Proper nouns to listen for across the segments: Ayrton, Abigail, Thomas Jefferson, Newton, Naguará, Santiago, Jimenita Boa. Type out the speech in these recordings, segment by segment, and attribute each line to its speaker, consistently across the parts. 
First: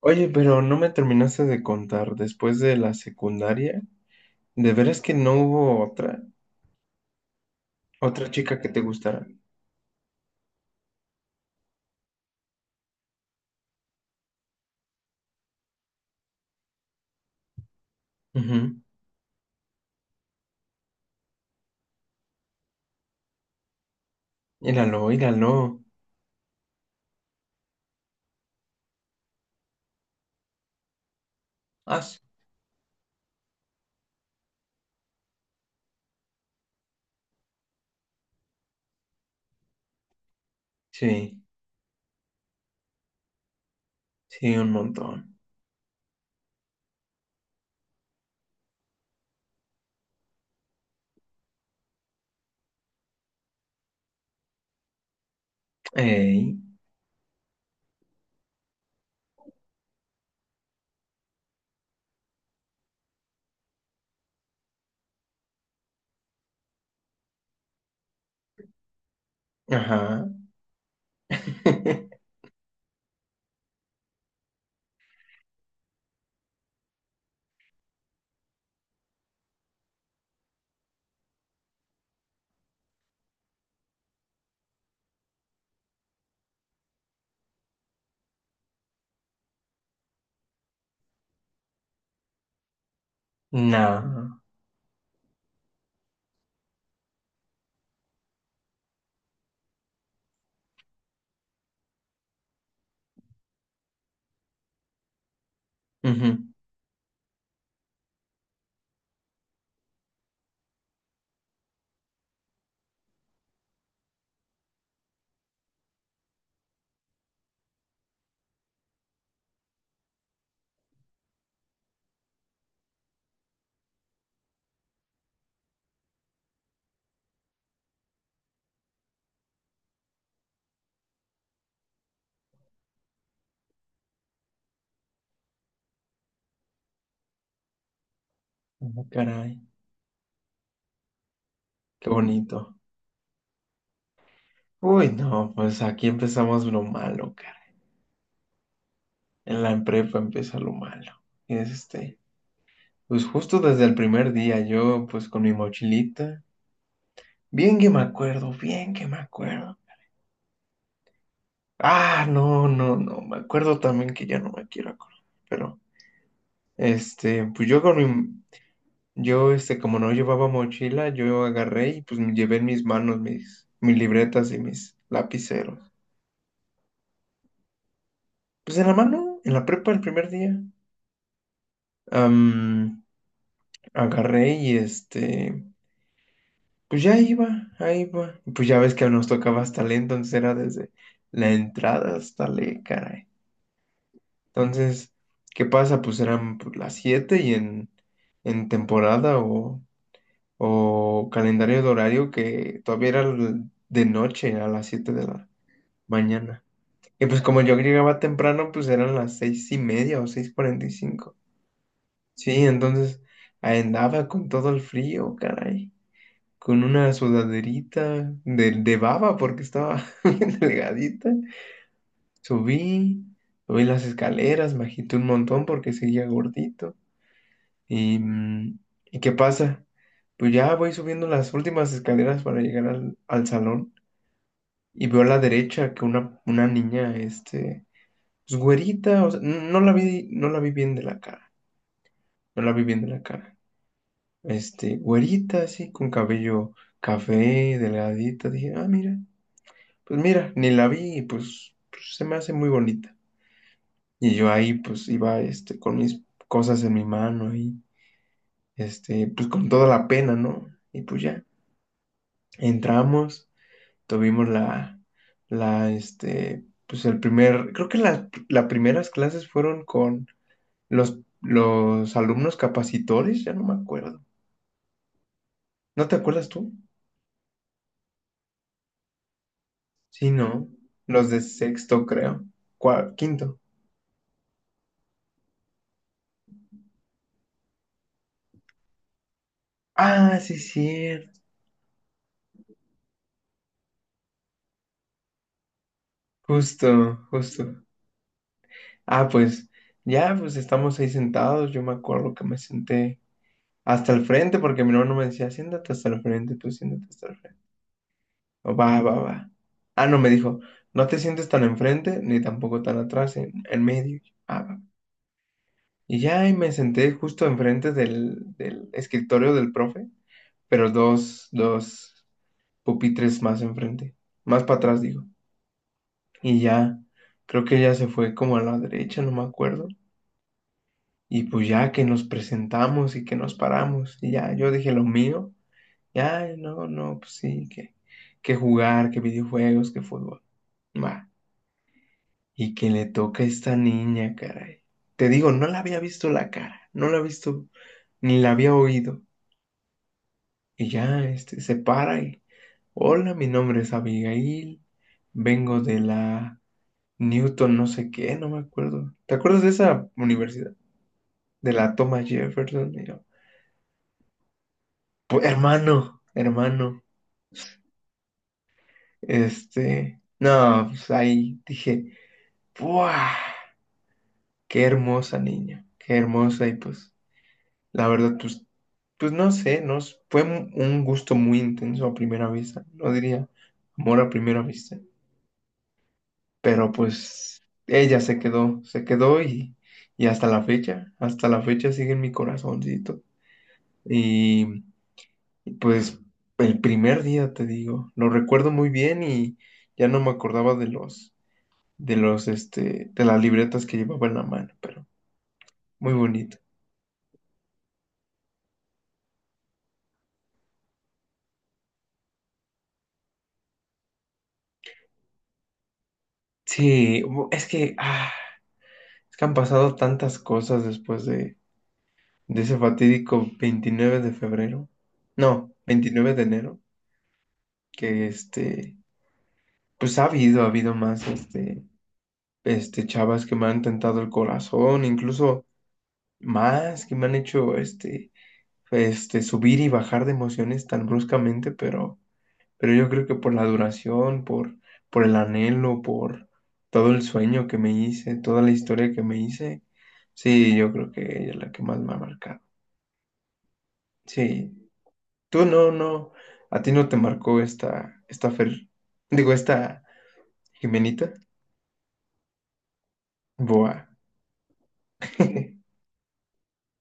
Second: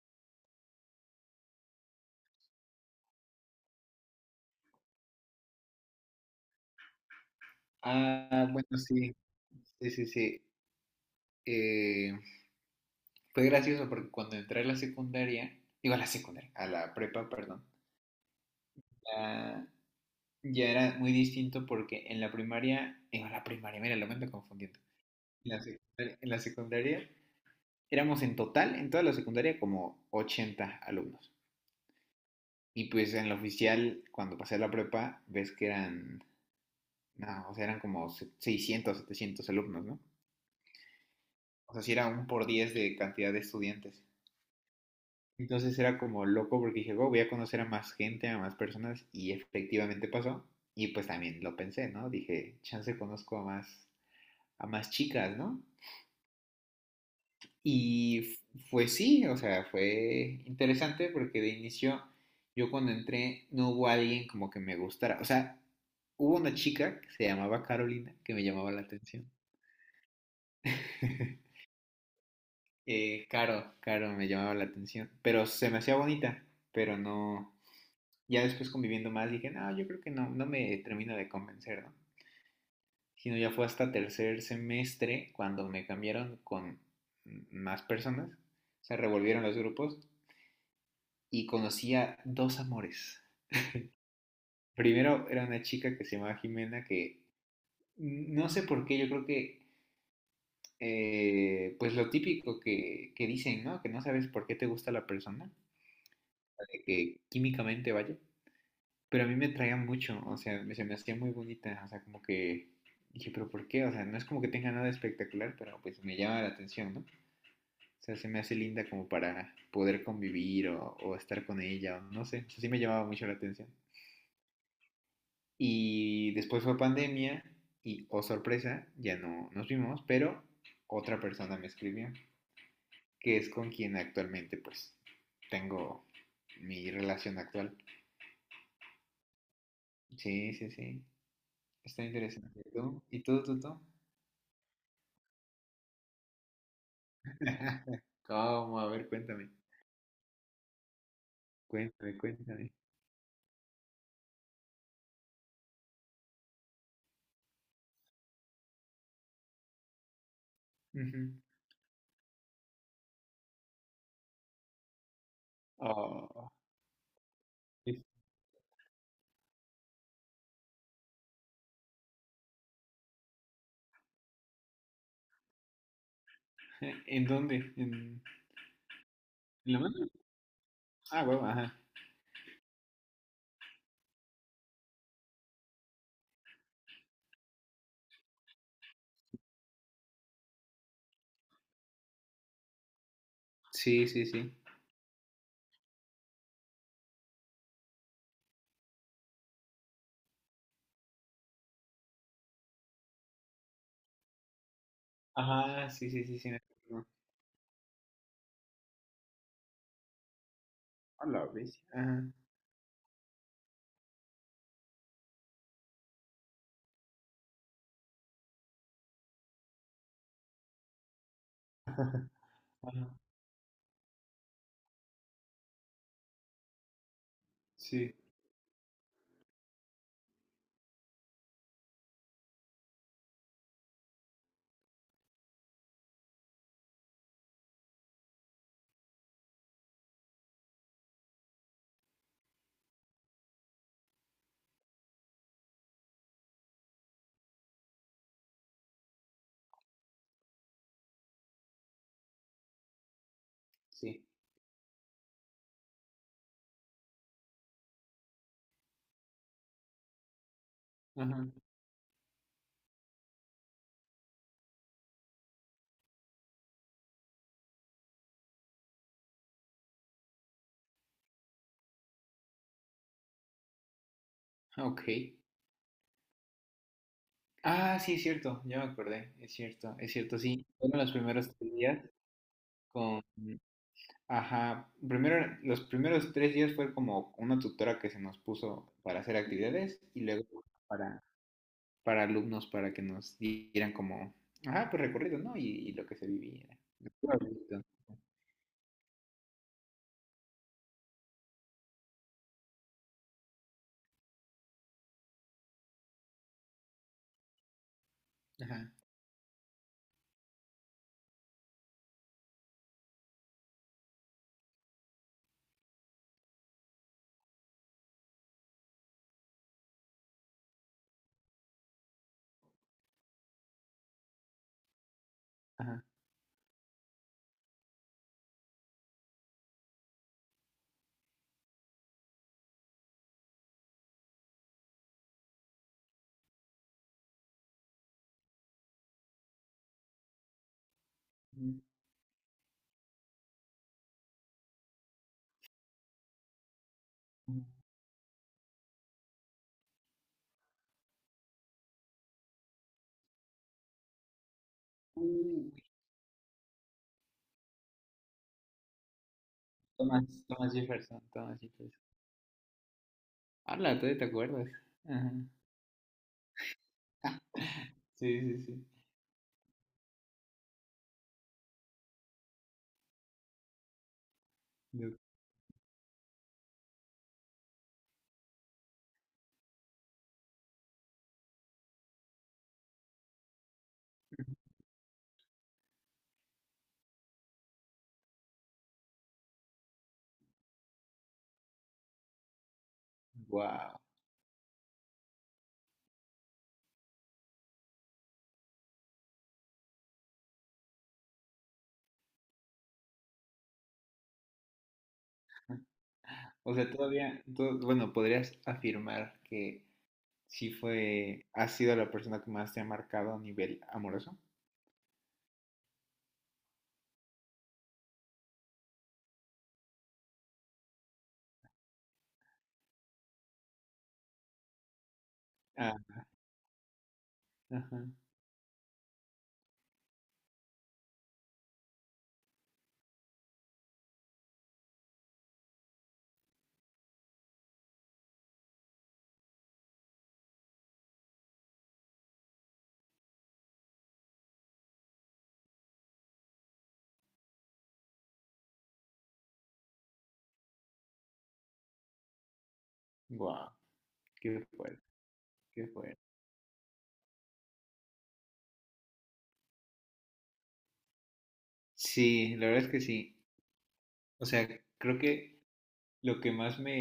Speaker 1: Oye, pero no me terminaste de contar después de la secundaria. ¿De veras que no hubo otra? ¿Otra
Speaker 2: Ah,
Speaker 1: chica
Speaker 2: bueno,
Speaker 1: que te
Speaker 2: sí,
Speaker 1: gustara?
Speaker 2: sí, sí, sí. Eh, Fue gracioso porque cuando entré a la secundaria, digo a la secundaria, a la prepa, perdón,
Speaker 1: Ujú.
Speaker 2: la- ya era muy distinto porque en la primaria, digo, la primaria, mira, lo me ando confundiendo.
Speaker 1: Míralo,
Speaker 2: En la
Speaker 1: míralo.
Speaker 2: secundaria, en la secundaria éramos en total, en toda la secundaria, como 80 alumnos.
Speaker 1: Ah, sí,
Speaker 2: Y pues en la oficial, cuando pasé a la prepa, ves que eran, no, o sea, eran como 600, 700 alumnos, ¿no?
Speaker 1: sí,
Speaker 2: O sea, sí era un por 10 de cantidad de estudiantes.
Speaker 1: sí, un montón.
Speaker 2: Entonces era como loco porque dije, "Wow, voy a conocer a más gente, a más personas", y efectivamente pasó. Y pues también lo pensé, ¿no? Dije, chance conozco a más chicas, ¿no?
Speaker 1: Ey,
Speaker 2: Y fue sí, o sea, fue interesante porque de inicio yo cuando entré no hubo alguien como que me gustara. O sea, hubo una chica que se llamaba Carolina que me llamaba la atención.
Speaker 1: ajá.
Speaker 2: Caro me llamaba la atención, pero se me hacía bonita, pero no. Ya después conviviendo más dije, no, yo creo que no, no me termina de convencer, ¿no? Sino ya fue hasta tercer semestre cuando me cambiaron con más personas, se revolvieron los grupos y conocí a dos amores.
Speaker 1: No.
Speaker 2: Primero era una chica que se llamaba Jimena que no sé por qué, yo creo que pues lo típico que dicen, ¿no? Que no sabes por qué te gusta la persona,
Speaker 1: Ujú.
Speaker 2: que químicamente vaya. Pero a mí me traía mucho, o sea, se me hacía muy bonita, o sea, como que dije, pero ¿por qué? O sea, no es como que tenga nada espectacular, pero pues me llama la atención, ¿no? O sea, se me hace linda como para poder convivir o estar con ella, o no sé, o sea, sí me llamaba mucho la atención. Y después fue pandemia y, oh sorpresa, ya no nos vimos, pero otra persona me escribió, que es con quien actualmente pues tengo mi relación actual.
Speaker 1: Ah, caray,
Speaker 2: Sí, sí, sí, está
Speaker 1: qué
Speaker 2: interesante. ¿Y
Speaker 1: bonito.
Speaker 2: tú? ¿Y tú?
Speaker 1: Uy, no, pues aquí empezamos lo malo, caray.
Speaker 2: ¿Cómo? A ver, cuéntame.
Speaker 1: En la prepa empieza lo malo.
Speaker 2: Cuéntame,
Speaker 1: Este,
Speaker 2: cuéntame.
Speaker 1: pues justo desde el primer día, yo pues con mi mochilita. Bien que me acuerdo, bien que me acuerdo.
Speaker 2: Ujú.
Speaker 1: Ah, no, no, no, me acuerdo también que ya no me quiero acordar. Pero,
Speaker 2: Oh,
Speaker 1: pues
Speaker 2: es-
Speaker 1: yo, como no llevaba mochila, yo agarré y pues me llevé en mis manos mis libretas y mis lapiceros.
Speaker 2: ¿En dónde? ¿En,
Speaker 1: Pues en la mano, en la
Speaker 2: en la
Speaker 1: prepa el
Speaker 2: mano?
Speaker 1: primer día.
Speaker 2: Ah, huevo, ajá.
Speaker 1: Am, agarré y pues ya iba, ahí iba. Pues ya ves que nos tocaba hasta lento, entonces era desde la entrada, caray.
Speaker 2: Sí, sí, sí.
Speaker 1: Entonces, ¿qué pasa? Pues eran las 7 y en temporada o calendario de horario que todavía era de noche, a las 7 de la
Speaker 2: Ajá, sí, sí, sí, sí, me
Speaker 1: mañana.
Speaker 2: acuerdo.
Speaker 1: Y pues como yo llegaba temprano, pues eran las 6:30 o seis cuarenta y
Speaker 2: A
Speaker 1: cinco
Speaker 2: la bestia. Ajá.
Speaker 1: Sí, entonces ahí andaba con todo el frío, caray, con una sudaderita de baba porque estaba bien delgadita.
Speaker 2: Ajá.
Speaker 1: Subí, subí las escaleras, me agité un montón porque seguía gordito.
Speaker 2: Sí,
Speaker 1: Y, mm, ¿y qué pasa? Pues ya voy subiendo las últimas escaleras para llegar al salón y veo a la derecha que una niña, pues güerita, o sea, no la vi bien de la cara, no la vi bien de la cara. Güerita, así, con cabello café, delgadita, dije, ah, mira, ni la vi y pues, se me hace muy bonita.
Speaker 2: sí.
Speaker 1: Y yo ahí, pues iba, con mis cosas en mi mano ahí, pues con toda la pena, ¿no? Y pues
Speaker 2: Ajá.
Speaker 1: ya. Entramos, tuvimos la, la, este, pues el primer, creo que las primeras clases fueron con los alumnos capacitores, ya no me acuerdo.
Speaker 2: Ok.
Speaker 1: ¿No te acuerdas tú?
Speaker 2: Ah, sí, es cierto. Ya me acordé. Es
Speaker 1: Sí,
Speaker 2: cierto, sí.
Speaker 1: no,
Speaker 2: Fueron los
Speaker 1: los de
Speaker 2: primeros 3 días
Speaker 1: sexto, creo. Cua-
Speaker 2: con...
Speaker 1: quinto.
Speaker 2: Ajá. Primero, los primeros 3 días fue como una tutora que se nos puso para hacer actividades y
Speaker 1: Ah,
Speaker 2: luego...
Speaker 1: sí, cierto.
Speaker 2: para alumnos para que nos dieran como, ajá, pues recorrido, ¿no? Y lo que se vivía.
Speaker 1: Justo, justo. Ah, pues ya, pues estamos ahí sentados. Yo me acuerdo que me senté hasta el frente porque mi hermano me decía, siéntate hasta el frente, tú siéntate hasta el frente. Va,
Speaker 2: Ajá,
Speaker 1: va, va. Ah, no, me dijo, no te sientes tan enfrente ni tampoco tan atrás, en medio. Ah, va. Y ya ahí me senté justo enfrente del escritorio del profe, pero dos pupitres más enfrente, más para atrás, digo.
Speaker 2: ajá.
Speaker 1: Y ya, creo que ella se fue como a la derecha, no me acuerdo. Y pues ya que nos presentamos y que nos paramos, y ya yo dije lo mío, ya, no, no, pues sí, que jugar, que videojuegos, que fútbol. Va. Y que le toca a esta niña, caray. Te digo, no la había visto la cara, no la había visto, ni la había oído. Y ya, se para y, hola, mi nombre es Abigail,
Speaker 2: Uy,
Speaker 1: vengo de la Newton, no sé qué, no me acuerdo. ¿Te acuerdas de esa universidad?
Speaker 2: Thomas Jefferson, Thomas
Speaker 1: De
Speaker 2: Jefferson.
Speaker 1: la Thomas Jefferson. Y yo,
Speaker 2: Habla, todavía te acuerdas. Ajá.
Speaker 1: "Hermano, hermano,
Speaker 2: Sí, sí, sí.
Speaker 1: no, pues ahí dije, ¡buah! ¡Qué hermosa niña! ¡Qué hermosa! Y pues la verdad, pues, no sé, nos fue un gusto muy intenso a primera vista, no diría amor a primera vista, pero pues ella se quedó y hasta la fecha sigue en mi corazoncito.
Speaker 2: Wow.
Speaker 1: Y y pues el primer día, te digo, lo recuerdo muy bien y ya no me acordaba de las libretas que llevaba en la mano, pero muy bonito.
Speaker 2: O sea, todavía, bueno, podrías afirmar que sí fue, ha sido la persona que más te ha marcado a nivel amoroso.
Speaker 1: Sí, es que han pasado tantas cosas después de ese fatídico 29 de febrero, no,
Speaker 2: Ah,
Speaker 1: 29 de enero,
Speaker 2: ajá.
Speaker 1: que pues ha habido más, chavas que me han tentado el corazón, incluso más, que me han hecho, subir y bajar de emociones tan bruscamente, pero yo creo que por la duración, por el anhelo, por todo el sueño que me hice, toda la historia que me hice, sí, yo creo que ella es la que más me ha marcado.
Speaker 2: Wow, qué
Speaker 1: Sí,
Speaker 2: fuerte,
Speaker 1: tú
Speaker 2: qué
Speaker 1: no,
Speaker 2: fuerte.
Speaker 1: no, a ti no te marcó esta Fer, digo, esta Jimenita
Speaker 2: Sí, la verdad es que sí.
Speaker 1: Boa.
Speaker 2: O sea, creo que lo que más me,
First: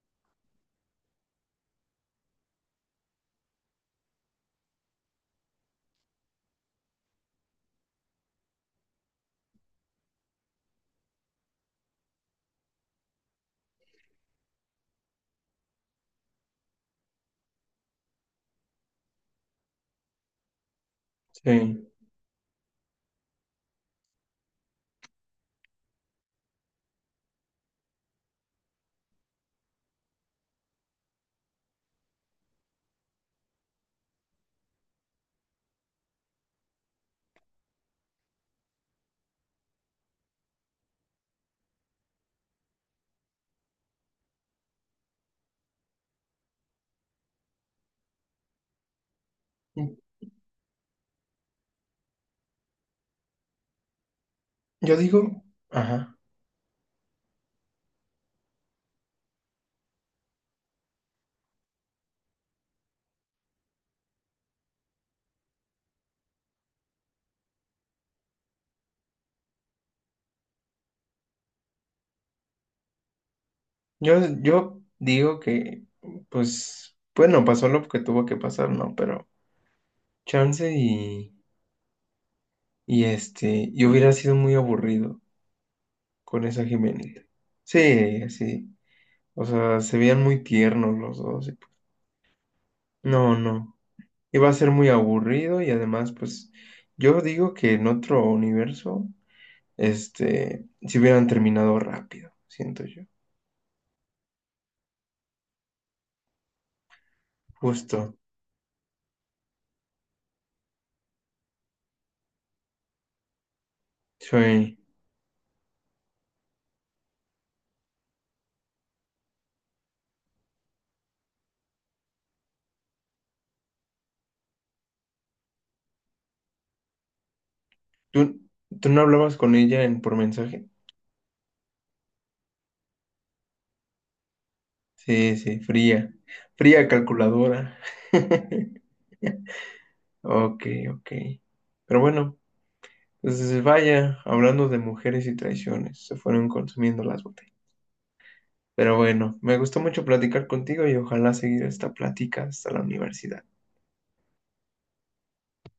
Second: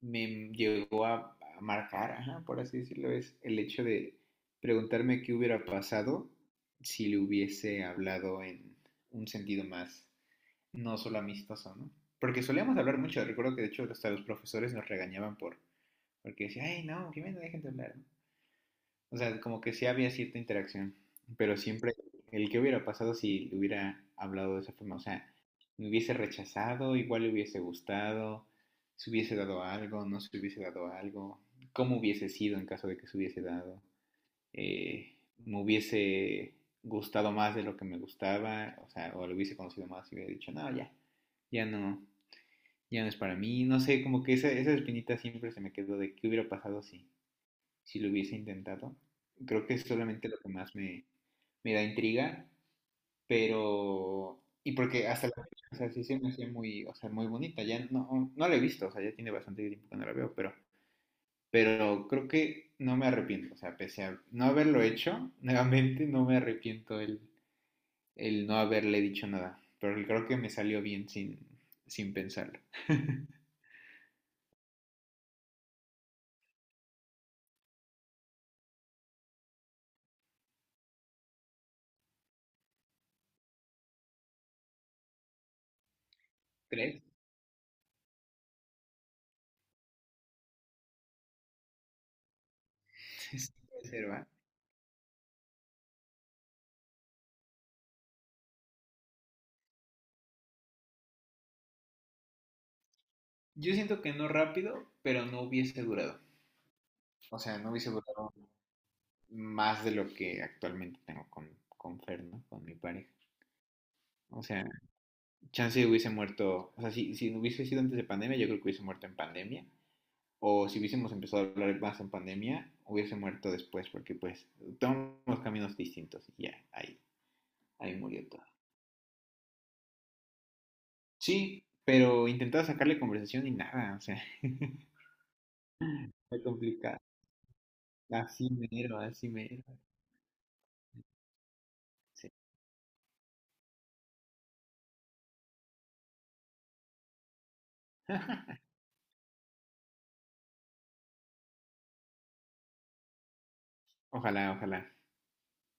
Speaker 2: me llegó a marcar, ajá, por así decirlo, es el hecho de preguntarme qué hubiera pasado si le hubiese hablado en un sentido más, no solo amistoso, ¿no? Porque solíamos hablar mucho, recuerdo que de hecho hasta los profesores nos regañaban porque decían, ay, no, que me dejen de hablar, ¿no? O sea, como que sí había cierta interacción, pero
Speaker 1: Sí.
Speaker 2: siempre el que hubiera pasado si le hubiera hablado de esa forma, o sea, me hubiese rechazado, igual le hubiese gustado, se hubiese dado algo, no se hubiese dado algo, cómo hubiese sido en caso de que se hubiese dado, eh, me hubiese gustado más de lo que me gustaba, o sea, o lo hubiese conocido más y hubiera dicho, no, ya, ya no, ya no es para mí, no sé, como que esa espinita siempre se me quedó de qué hubiera pasado si, lo hubiese intentado. Creo que es solamente lo que más me da intriga, pero... Y
Speaker 1: Yo
Speaker 2: porque hasta
Speaker 1: digo,
Speaker 2: la fecha, o sea, sí
Speaker 1: ajá,
Speaker 2: se me hacía muy, o sea, muy bonita. Ya no, no la he visto, o sea, ya tiene bastante tiempo que no la veo, pero creo que no me arrepiento. O sea, pese a no haberlo hecho, nuevamente no me arrepiento el no haberle dicho nada. Pero creo que me salió bien sin pensarlo.
Speaker 1: yo, yo digo que, pues, bueno, pasó lo que tuvo que pasar, ¿no? Pero chance y hubiera sido muy aburrido con esa
Speaker 2: ¿Crees?
Speaker 1: Jimenita. Sí, sí, o sea, se veían muy tiernos los dos. Y pues, no,
Speaker 2: Sí,
Speaker 1: no.
Speaker 2: puede ser, ¿va?
Speaker 1: Y va a ser muy aburrido y además, pues, yo digo que en otro universo, si hubieran terminado rápido, siento yo.
Speaker 2: Yo siento que no rápido, pero no hubiese durado. O sea, no hubiese
Speaker 1: Justo.
Speaker 2: durado más de lo que actualmente tengo con Fer, ¿no? Con mi pareja. O sea,
Speaker 1: Soy...
Speaker 2: chance hubiese muerto, o sea, si no hubiese sido antes de pandemia, yo creo que hubiese muerto en pandemia. O si hubiésemos empezado a hablar más en pandemia, hubiese muerto después, porque pues tomamos caminos distintos y ya, ahí murió
Speaker 1: ¿Tú,
Speaker 2: todo.
Speaker 1: tú no hablabas con ella en por mensaje?
Speaker 2: Sí, pero intentaba sacarle conversación y nada, o sea,
Speaker 1: Sí, sí, fría.
Speaker 2: fue
Speaker 1: Fría
Speaker 2: complicado.
Speaker 1: calculadora.
Speaker 2: Así mero, así mero.
Speaker 1: Ok, ok. Pero
Speaker 2: Sí.
Speaker 1: bueno, pues vaya, hablando de mujeres y traiciones, se fueron consumiendo las botellas. Pero bueno, me gustó mucho platicar contigo y ojalá seguir esta plática hasta la universidad.
Speaker 2: Ojalá, ojalá